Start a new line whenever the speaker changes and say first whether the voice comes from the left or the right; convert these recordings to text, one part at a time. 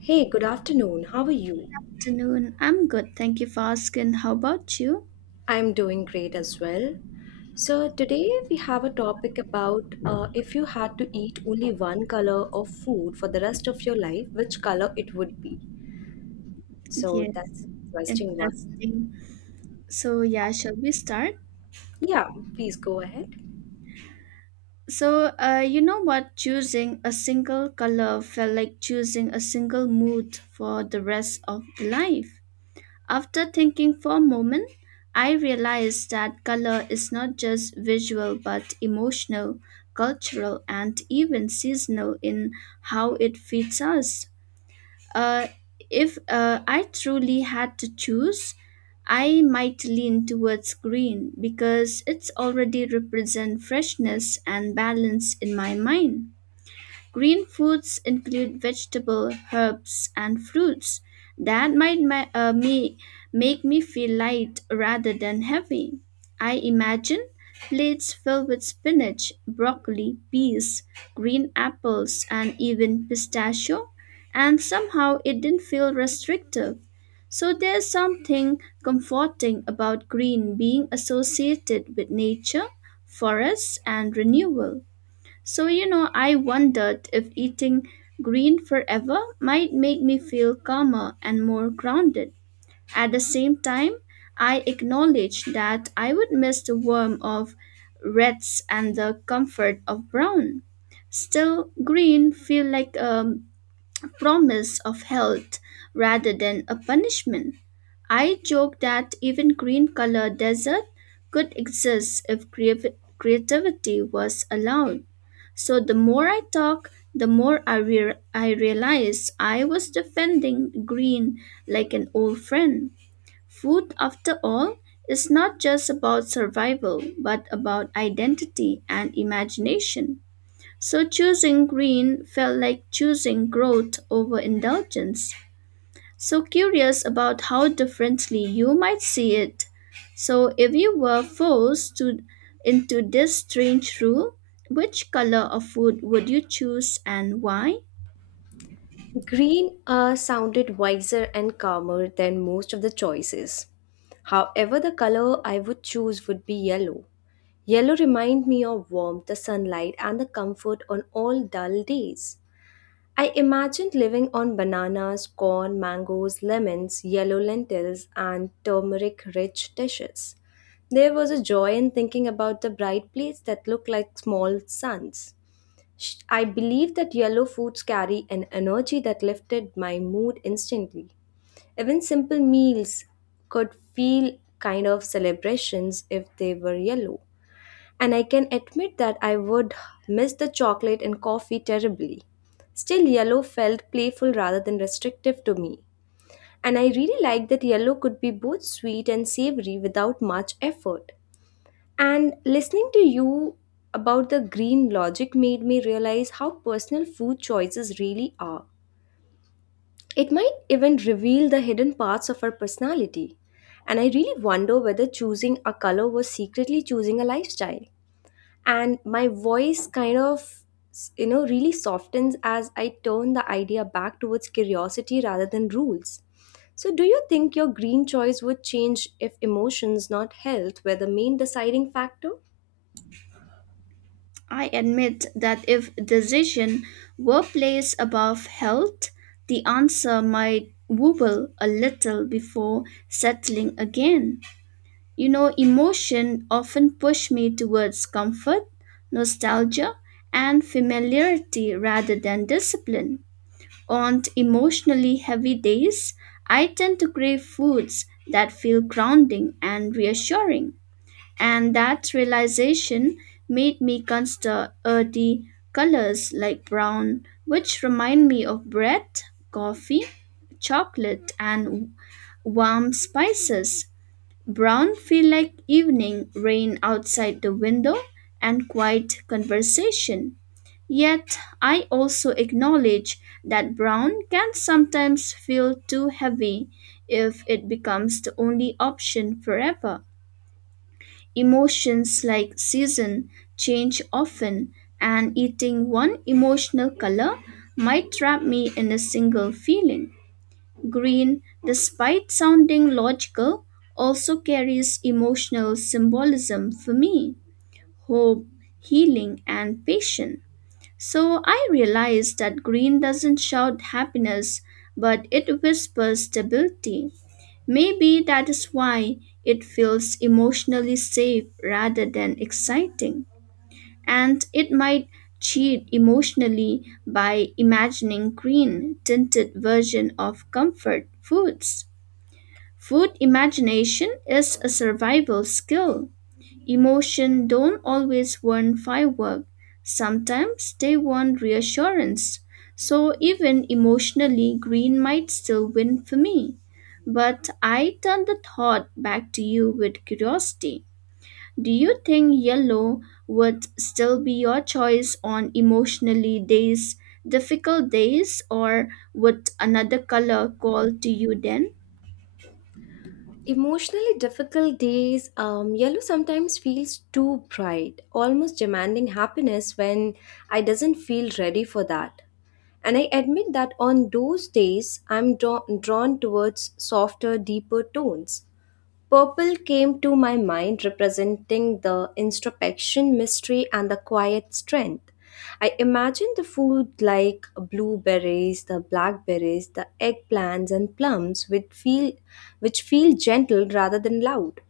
left: Hey, good afternoon. How are you?
right: Afternoon. I'm good. Thank you for asking. How about you?
left: I'm doing great as well. So, today we have a topic about if you had to eat only one color of food for the rest of your life, which color it would be. So, that's
right: Yes,
left: an interesting one.
right: interesting. So, yeah, shall we start?
left: Yeah, please go ahead.
right: So, you know what? Choosing a single color felt like choosing a single mood for the rest of the life. After thinking for a moment, I realized that color is not just visual but emotional, cultural, and even seasonal in how it fits us. Uh, if I truly had to choose, I might lean towards green because it's already represent freshness and balance in my mind. Green foods include vegetable, herbs, and fruits. That might ma- me make me feel light rather than heavy. I imagine plates filled with spinach, broccoli, peas, green apples, and even pistachio, and somehow it didn't feel restrictive. So there's something comforting about green being associated with nature, forests, and renewal. So, you know, I wondered if eating green forever might make me feel calmer and more grounded. At the same time, I acknowledged that I would miss the warmth of reds and the comfort of brown. Still, green feel like a promise of health rather than a punishment. I joke that even green colored desert could exist if creativity was allowed. So the more I talk, the more I realize I was defending green like an old friend. Food, after all, is not just about survival, but about identity and imagination. So choosing green felt like choosing growth over indulgence. So curious about how differently you might see it. So if you were forced to into this strange rule, which color of food would you choose and why?
left: Green sounded wiser and calmer than most of the choices. However, the color I would choose would be yellow. Yellow remind me of warmth, the sunlight, and the comfort on all dull days. I imagined living on bananas, corn, mangoes, lemons, yellow lentils, and turmeric rich dishes. There was a joy in thinking about the bright plates that looked like small suns. I believe that yellow foods carry an energy that lifted my mood instantly. Even simple meals could feel kind of celebrations if they were yellow, and I can admit that I would miss the chocolate and coffee terribly. Still, yellow felt playful rather than restrictive to me, and I really liked that yellow could be both sweet and savory without much effort. And listening to you about the green logic made me realize how personal food choices really are. It might even reveal the hidden parts of our personality. And I really wonder whether choosing a color was secretly choosing a lifestyle, and my voice kind of really softens as I turn the idea back towards curiosity rather than rules. So do you think your green choice would change if emotions, not health, were the main deciding factor?
right: I admit that if decision were placed above health, the answer might wobble a little before settling again. You know, emotion often push me towards comfort, nostalgia, and familiarity rather than discipline. On emotionally heavy days, I tend to crave foods that feel grounding and reassuring. And that realization made me consider earthy colors like brown, which remind me of bread, coffee, chocolate, and warm spices. Brown feel like evening rain outside the window and quiet conversation. Yet I also acknowledge that brown can sometimes feel too heavy if it becomes the only option forever. Emotions like season change often, and eating one emotional color might trap me in a single feeling. Green, despite sounding logical, also carries emotional symbolism for me: hope, healing, and patience. So I realize that green doesn't shout happiness, but it whispers stability. Maybe that is why it feels emotionally safe rather than exciting. And it might cheat emotionally by imagining green tinted version of comfort foods. Food imagination is a survival skill. Emotion don't always want firework. Sometimes they want reassurance. So even emotionally green might still win for me. But I turn the thought back to you with curiosity. Do you think yellow would still be your choice on emotionally days, difficult days, or would another color call to you then?
left: Emotionally difficult days, yellow sometimes feels too bright, almost demanding happiness when I doesn't feel ready for that, and I admit that on those days I'm drawn towards softer, deeper tones. Purple came to my mind, representing the introspection, mystery, and the quiet strength. I imagine the food like blueberries, the blackberries, the eggplants, and plums, which feel gentle rather than loud.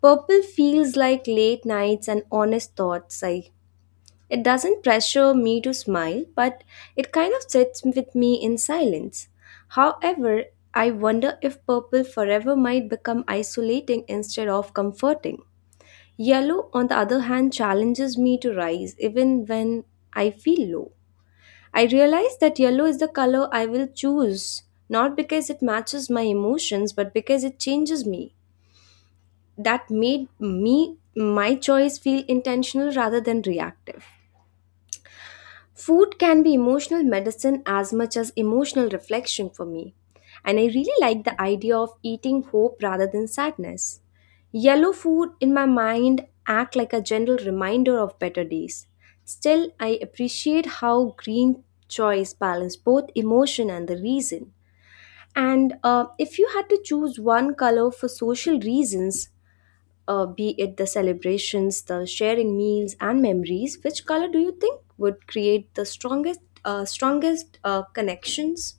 left: Purple feels like late nights and honest thoughts. I It doesn't pressure me to smile, but it kind of sits with me in silence. However, I wonder if purple forever might become isolating instead of comforting. Yellow, on the other hand, challenges me to rise even when I feel low. I realize that yellow is the color I will choose, not because it matches my emotions, but because it changes me. That made me my choice feel intentional rather than reactive. Food can be emotional medicine as much as emotional reflection for me. And I really like the idea of eating hope rather than sadness. Yellow food in my mind act like a gentle reminder of better days. Still, I appreciate how green choice balance both emotion and the reason. And if you had to choose one color for social reasons, be it the celebrations, the sharing meals, and memories, which color do you think would create the strongest connections?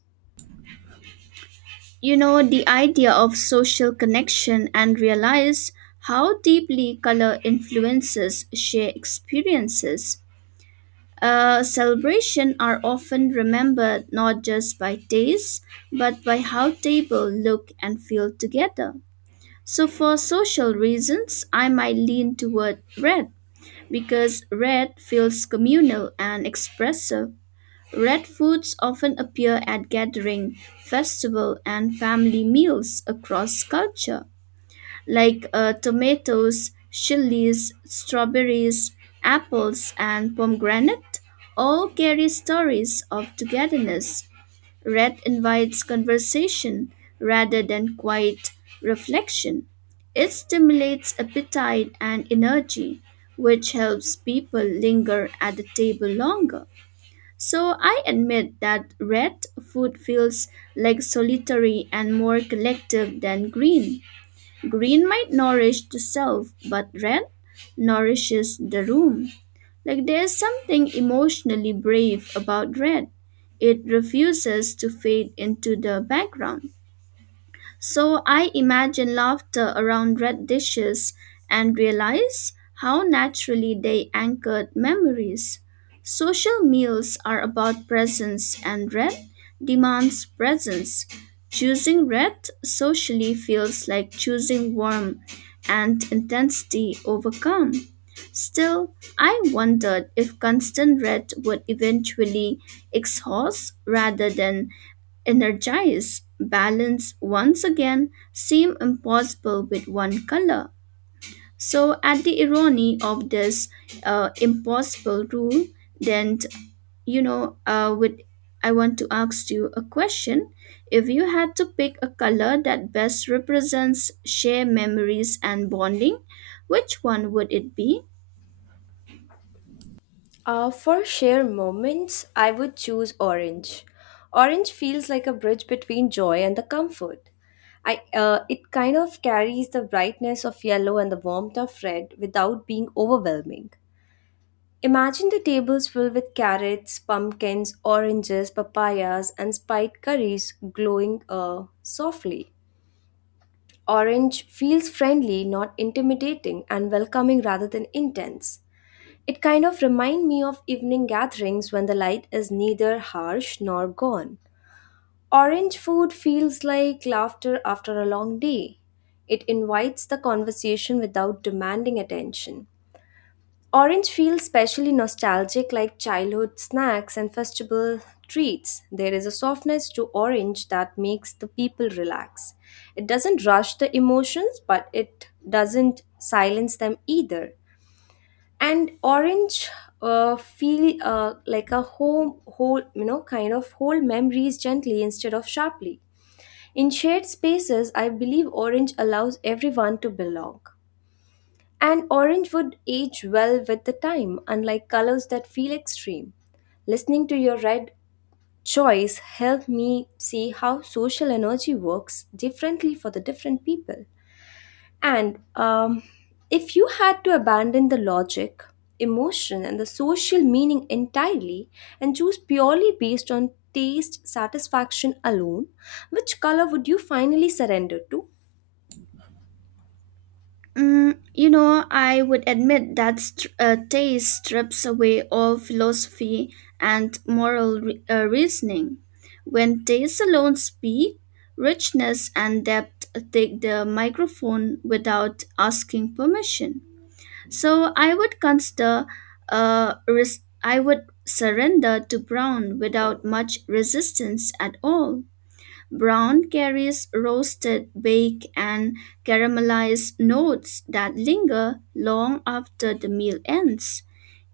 right: You know, the idea of social connection and realize how deeply color influences shared experiences. Celebration are often remembered not just by taste, but by how table look and feel together. So for social reasons, I might lean toward red because red feels communal and expressive. Red foods often appear at gathering, festival, and family meals across culture, like tomatoes, chilies, strawberries, apples, and pomegranate. All carry stories of togetherness. Red invites conversation rather than quiet reflection. It stimulates appetite and energy, which helps people linger at the table longer. So I admit that red food feels like solitary and more collective than green. Green might nourish the self, but red nourishes the room. Like there's something emotionally brave about red. It refuses to fade into the background. So I imagine laughter around red dishes and realize how naturally they anchored memories. Social meals are about presence, and red demands presence. Choosing red socially feels like choosing warmth and intensity over calm. Still, I wondered if constant red would eventually exhaust rather than energize, balance once again seem impossible with one color. So at the irony of this impossible rule, then, you know with I want to ask you a question: if you had to pick a color that best represents shared memories and bonding, which one would it be?
left: For share moments, I would choose orange. Orange feels like a bridge between joy and the comfort. It kind of carries the brightness of yellow and the warmth of red without being overwhelming. Imagine the tables filled with carrots, pumpkins, oranges, papayas, and spiced curries glowing softly. Orange feels friendly, not intimidating, and welcoming rather than intense. It kind of reminds me of evening gatherings when the light is neither harsh nor gone. Orange food feels like laughter after a long day. It invites the conversation without demanding attention. Orange feels specially nostalgic, like childhood snacks and festival treats. There is a softness to orange that makes the people relax. It doesn't rush the emotions, but it doesn't silence them either. And orange feel like a home, whole, you know, kind of whole memories gently instead of sharply. In shared spaces, I believe orange allows everyone to belong. And orange would age well with the time, unlike colors that feel extreme. Listening to your red choice helped me see how social energy works differently for the different people. And if you had to abandon the logic, emotion, and the social meaning entirely and choose purely based on taste satisfaction alone, which color would you finally surrender to?
right: Mm, you know, I would admit that taste strips away all philosophy and moral reasoning. When taste alone speak, richness and depth take the microphone without asking permission. So I would consider, I would surrender to brown without much resistance at all. Brown carries roasted, baked, and caramelized notes that linger long after the meal ends.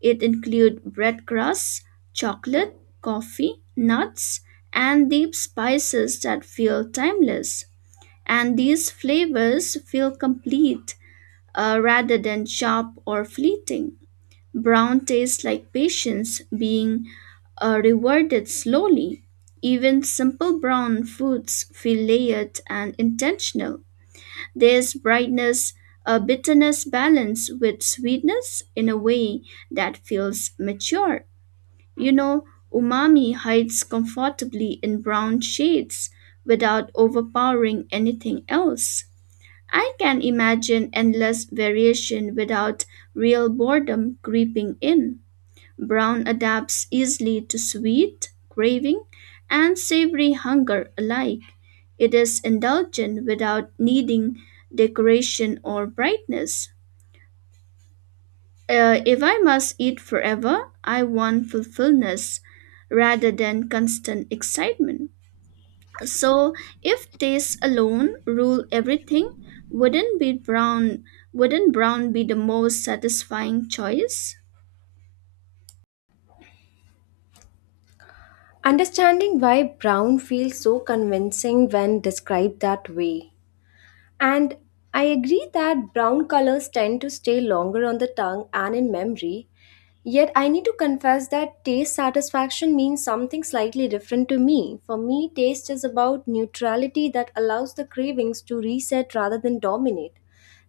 right: It includes bread crusts, chocolate, coffee, nuts, and deep spices that feel timeless. And these flavors feel complete rather than sharp or fleeting. Brown tastes like patience being rewarded slowly. Even simple brown foods feel layered and intentional. There's brightness, a bitterness balance with sweetness in a way that feels mature. You know, umami hides comfortably in brown shades without overpowering anything else. I can imagine endless variation without real boredom creeping in. Brown adapts easily to sweet craving and savory hunger alike. It is indulgent without needing decoration or brightness. If I must eat forever, I want fulfillment rather than constant excitement. So, if taste alone rule everything, wouldn't brown be the most satisfying choice?
left: Understanding why brown feels so convincing when described that way. And I agree that brown colors tend to stay longer on the tongue and in memory. Yet I need to confess that taste satisfaction means something slightly different to me. For me, taste is about neutrality that allows the cravings to reset rather than dominate.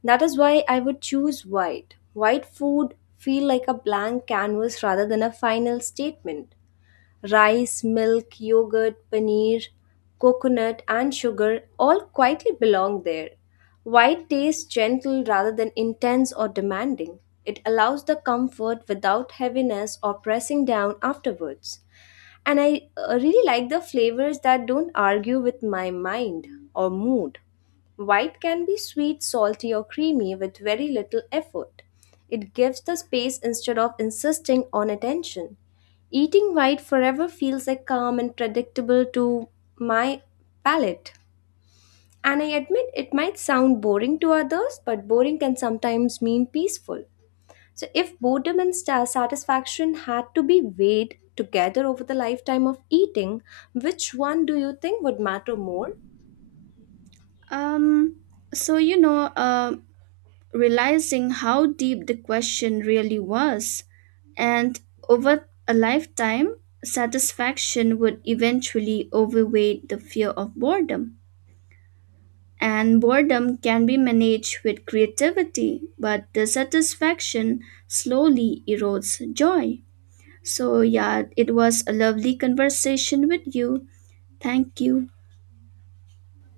left: That is why I would choose white. White food feel like a blank canvas rather than a final statement: rice, milk, yogurt, paneer, coconut, and sugar all quietly belong there. White tastes gentle rather than intense or demanding. It allows the comfort without heaviness or pressing down afterwards. And I really like the flavors that don't argue with my mind or mood. White can be sweet, salty, or creamy with very little effort. It gives the space instead of insisting on attention. Eating white forever feels like calm and predictable to my palate. And I admit it might sound boring to others, but boring can sometimes mean peaceful. So, if boredom and satisfaction had to be weighed together over the lifetime of eating, which one do you think would matter more?
right: Um, so, realizing how deep the question really was, and over a lifetime, satisfaction would eventually overweight the fear of boredom. And boredom can be managed with creativity, but the satisfaction slowly erodes joy. So, yeah, it was a lovely conversation with you. Thank you.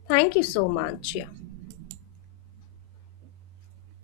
left: Thank you so much. Yeah.